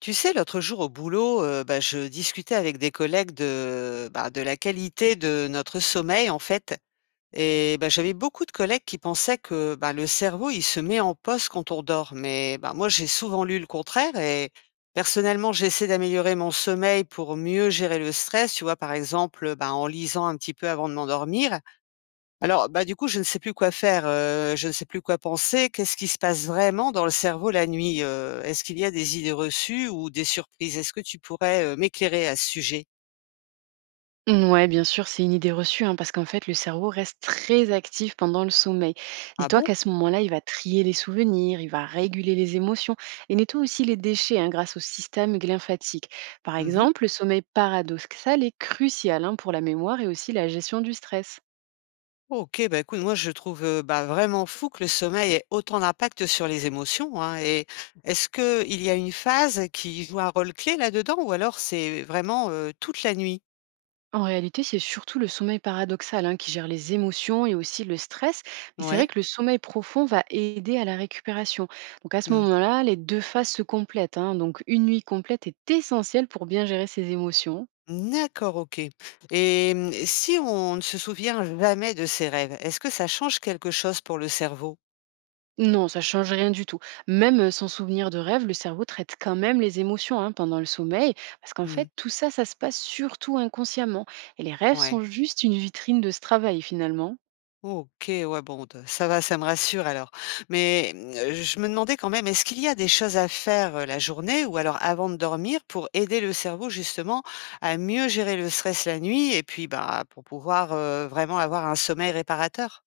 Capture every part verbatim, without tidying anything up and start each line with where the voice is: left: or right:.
left: Tu sais, l'autre jour au boulot, heu, bah, je discutais avec des collègues de, bah, de la qualité de notre sommeil en fait. Et bah, j'avais beaucoup de collègues qui pensaient que, bah, le cerveau, il se met en poste quand on dort. Mais bah, moi, j'ai souvent lu le contraire. Et personnellement, j'essaie d'améliorer mon sommeil pour mieux gérer le stress, tu vois, par exemple, bah, en lisant un petit peu avant de m'endormir. Alors, bah, du coup, je ne sais plus quoi faire, heu, je ne sais plus quoi penser. Qu'est-ce qui se passe vraiment dans le cerveau la nuit? Heu, est-ce qu'il y a des idées reçues ou des surprises? Est-ce que tu pourrais, heu, m'éclairer à ce sujet?
right: Mmh, ouais, bien sûr, c'est une idée reçue, hein, parce qu'en fait, le cerveau reste très actif pendant le sommeil.
left: Ah
right: Dis-toi
left: bon?
right: qu'à ce moment-là, il va trier les souvenirs, il va réguler les émotions et nettoie aussi les déchets, hein, grâce au système glymphatique. Par
left: Mmh.
right: exemple, le sommeil paradoxal est crucial, hein, pour la mémoire et aussi la gestion du stress.
left: OK, bah, écoute, moi, je trouve, heu, bah, vraiment fou que le sommeil ait autant d'impact sur les émotions, hein. Et est-ce que il y a une phase qui joue un rôle clé là-dedans, ou alors c'est vraiment, heu, toute la nuit?
right: En réalité, c'est surtout le sommeil paradoxal, hein, qui gère les émotions et aussi le stress. Mais c'est vrai
left: Ouais.
right: que le sommeil profond va aider à la récupération. Donc à ce
left: Mmh.
right: moment-là, les deux phases se complètent, hein. Donc une nuit complète est essentielle pour bien gérer ses émotions.
left: D'accord, OK. Et mmh, si on ne se souvient jamais de ses rêves, est-ce que ça change quelque chose pour le cerveau?
right: Non, ça change rien du tout. Même euh, sans souvenir de rêve, le cerveau traite quand même les émotions, hein, pendant le sommeil, parce qu'en
left: Mmh.
right: fait, tout ça, ça se passe surtout inconsciemment. Et les rêves sont
left: Ouais.
right: juste une vitrine de ce travail finalement.
left: OK, ouais, bon, d ça va, ça me rassure alors. Mais mmh, je me demandais quand même, est-ce qu'il y a des choses à faire, heu, la journée ou alors avant de dormir pour aider le cerveau justement à mieux gérer le stress la nuit et puis, bah, pour pouvoir, heu, vraiment avoir un sommeil réparateur?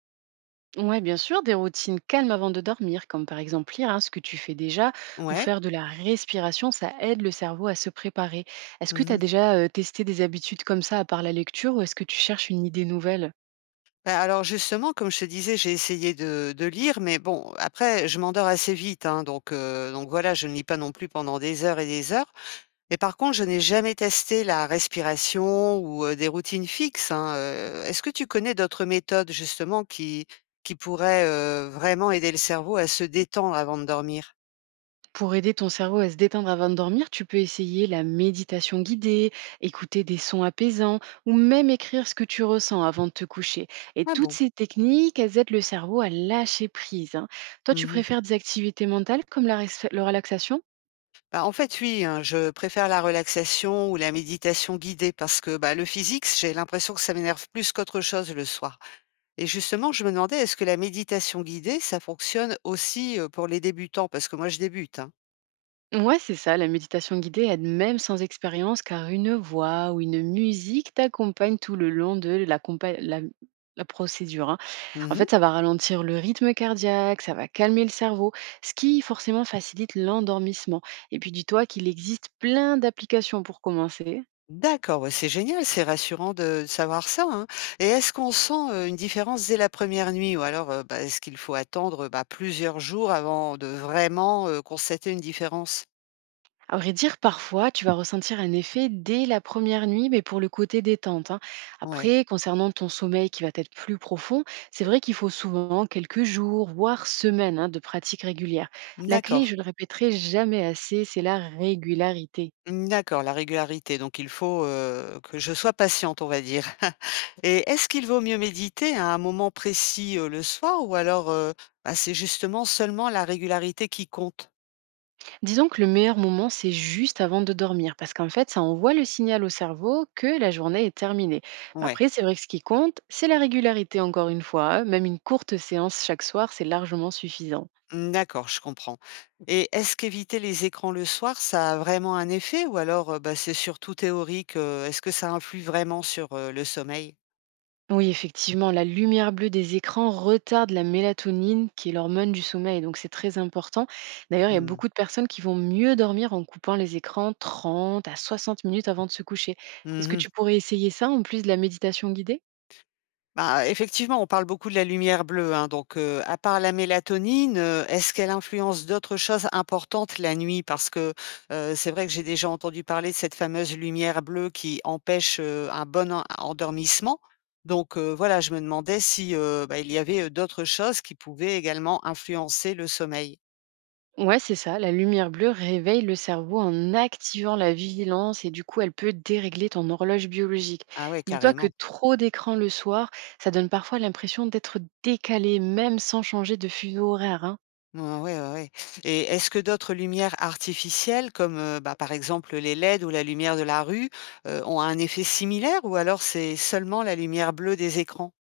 right: Ouais, bien sûr, des routines calmes avant de dormir, comme par exemple lire, hein, ce que tu fais déjà ou
left: Ouais.
right: faire de la respiration, ça aide le cerveau à se préparer. Est-ce que tu as
left: Mmh.
right: déjà euh, testé des habitudes comme ça à part la lecture ou est-ce que tu cherches une idée nouvelle?
left: Bah, alors justement, comme je te disais, j'ai essayé de de lire, mais bon, après, je m'endors assez vite, hein, donc heu, donc voilà, je ne lis pas non plus pendant des heures et des heures. Mais par contre, je n'ai jamais testé la respiration ou heu, des routines fixes, hein, heu. Est-ce que tu connais d'autres méthodes justement qui qui pourraient, heu, vraiment aider le cerveau à se détendre avant de dormir?
right: Pour aider ton cerveau à se détendre avant de dormir, tu peux essayer la méditation guidée, écouter des sons apaisants ou même écrire ce que tu ressens avant de te coucher. Et
left: Ah
right: toutes
left: bon?
right: ces techniques, elles aident le cerveau à lâcher prise, hein. Toi, tu
left: Mmh.
right: préfères des activités mentales comme la res- la relaxation?
left: Bah, en fait, oui, hein, je préfère la relaxation ou la méditation guidée parce que bah, le physique, j'ai l'impression que ça m'énerve plus qu'autre chose le soir. Et justement, je me demandais, est-ce que la méditation guidée, ça fonctionne aussi euh, pour les débutants? Parce que moi, je débute, hein.
right: Ouais, c'est ça, la méditation guidée aide même sans expérience car une voix ou une musique t'accompagne tout le long de la, compa- la- la procédure, hein. En
left: Mhm.
right: fait, ça va ralentir le rythme cardiaque, ça va calmer le cerveau, ce qui forcément facilite l'endormissement. Et puis dis-toi qu'il existe plein d'applications pour commencer.
left: D'accord, ouais, c'est génial, c'est rassurant de de savoir ça, hein. Et est-ce qu'on sent euh, une différence dès la première nuit, ou alors euh, bah, est-ce qu'il faut attendre bah, plusieurs jours avant de vraiment euh, constater une différence?
right: À vrai dire, parfois, tu vas ressentir un effet dès la première nuit, mais pour le côté détente, hein.
left: Ouais,
right: Après, concernant ton sommeil qui va être plus profond, c'est vrai qu'il faut souvent quelques jours, voire semaines, hein, de pratique régulière. La clé,
left: d'accord.
right: je le répéterai jamais assez, c'est la régularité.
left: Mmh, d'accord, la régularité, donc il faut, heu, que je sois patiente, on va dire. Et est-ce qu'il vaut mieux méditer à un moment précis, heu, le soir, ou alors, heu, bah, c'est justement seulement la régularité qui compte?
right: Disons que le meilleur moment, c'est juste avant de dormir, parce qu'en fait, ça envoie le signal au cerveau que la journée est terminée. Mais
left: Ouais,
right: après, c'est vrai que ce qui compte, c'est la régularité, encore une fois, hein. Même une courte séance chaque soir, c'est largement suffisant.
left: mmh, d'accord, je comprends. Et est-ce qu'éviter les écrans le soir, ça a vraiment un effet, ou alors, heu, bah, c'est surtout théorique? Heu, est-ce que ça influe vraiment sur, heu, le sommeil?
right: Oui, effectivement, la lumière bleue des écrans retarde la mélatonine, qui est l'hormone du sommeil, donc c'est très important. D'ailleurs, il y a
left: Mmh.
right: beaucoup de personnes qui vont mieux dormir en coupant les écrans trente à soixante minutes avant de se coucher. Est-ce que
left: Mmh.
right: tu pourrais essayer ça en plus de la méditation guidée?
left: Bah, effectivement, on parle beaucoup de la lumière bleue, hein, donc heu, à part la mélatonine, heu, est-ce qu'elle influence d'autres choses importantes la nuit? Parce que, heu, c'est vrai que j'ai déjà entendu parler de cette fameuse lumière bleue qui empêche, heu, un bon en endormissement. Donc heu, voilà, je me demandais si, heu, bah, il y avait, heu, d'autres choses qui pouvaient également influencer le sommeil.
right: Ouais, c'est ça. La lumière bleue réveille le cerveau en activant la vigilance et du coup, elle peut dérégler ton horloge biologique.
left: Ah ouais,
right: Dis-toi que
left: carrément.
right: trop d'écrans le soir, ça donne parfois l'impression d'être décalé, même sans changer de fuseau horaire, hein.
left: Ah ouais, ouais, ouais. Et est-ce que d'autres lumières artificielles, comme euh, bah, par exemple les L E D ou la lumière de la rue, euh, ont un effet similaire, ou alors c'est seulement la lumière bleue des écrans?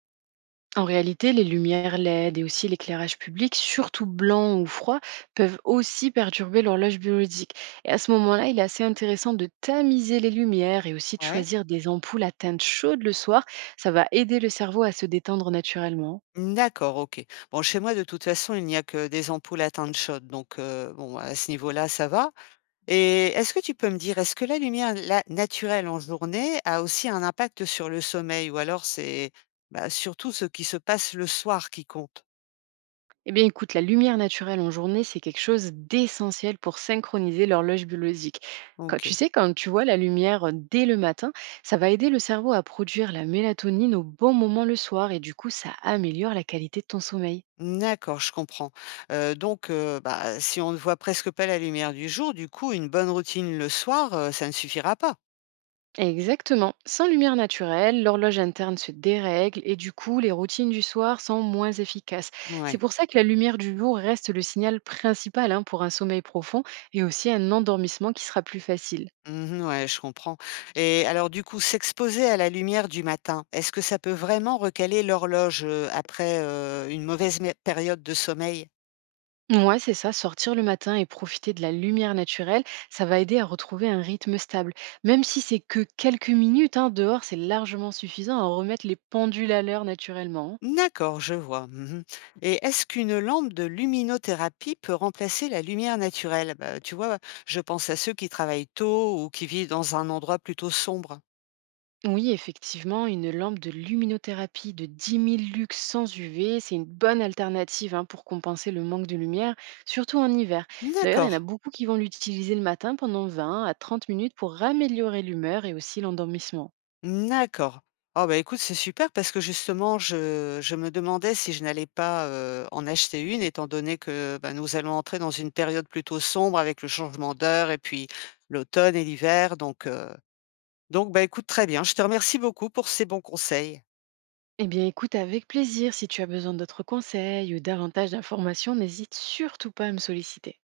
right: En réalité, les lumières L E D et aussi l'éclairage public, surtout blanc ou froid, peuvent aussi perturber l'horloge biologique. Et à ce moment-là, il est assez intéressant de tamiser les lumières et aussi de
left: Ouais.
right: choisir des ampoules à teinte chaude le soir. Ça va aider le cerveau à se détendre naturellement.
left: D'accord, ok. Bon, chez moi, de toute façon, il n'y a que des ampoules à teinte chaude, donc euh, bon, à ce niveau-là, ça va. Et est-ce que tu peux me dire, est-ce que la lumière la- naturelle en journée a aussi un impact sur le sommeil, ou alors c'est bah, surtout ce qui se passe le soir qui compte?
right: Eh bien écoute, la lumière naturelle en journée, c'est quelque chose d'essentiel pour synchroniser l'horloge biologique. Quand,
left: Ok.
right: tu sais, quand tu vois la lumière euh, dès le matin, ça va aider le cerveau à produire la mélatonine au bon moment le soir et du coup, ça améliore la qualité de ton sommeil.
left: D'accord, je comprends. Heu, donc heu, bah, si on ne voit presque pas la lumière du jour, du coup, une bonne routine le soir, heu, ça ne suffira pas?
right: Exactement. Sans lumière naturelle, l'horloge interne se dérègle et du coup, les routines du soir sont moins efficaces. C'est
left: Ouais.
right: pour ça que la lumière du jour reste le signal principal, hein, pour un sommeil profond et aussi un endormissement qui sera plus facile.
left: Mmh ouais, je comprends. Et alors du coup, s'exposer à la lumière du matin, est-ce que ça peut vraiment recaler l'horloge, heu, après, heu, une mauvaise mé période de sommeil?
right: Ouais, c'est ça, sortir le matin et profiter de la lumière naturelle, ça va aider à retrouver un rythme stable. Même si c'est que quelques minutes, hein, dehors, c'est largement suffisant à remettre les pendules à l'heure naturellement, hein.
left: D'accord, je vois. Mmh. Et est-ce qu'une lampe de luminothérapie peut remplacer la lumière naturelle? Bah, tu vois, je pense à ceux qui travaillent tôt ou qui vivent dans un endroit plutôt sombre.
right: Oui, effectivement, une lampe de luminothérapie de dix mille lux sans U V, c'est une bonne alternative, hein, pour compenser le manque de lumière, surtout en hiver. D'ailleurs, il y
left: D'accord.
right: en a beaucoup qui vont l'utiliser le matin pendant vingt à trente minutes pour améliorer l'humeur et aussi l'endormissement.
left: Mmh, d'accord. Ah bah, écoute, c'est super parce que justement je je me demandais si je n'allais pas, heu, en acheter une, étant donné que, bah, nous allons entrer dans une période plutôt sombre avec le changement d'heure et puis l'automne et l'hiver, donc, heu, donc bah, écoute très bien. Je te remercie beaucoup pour ces bons conseils.
right: Eh bien, écoute avec plaisir. Si tu as besoin d'autres conseils ou davantage d'informations, n'hésite surtout pas à me solliciter.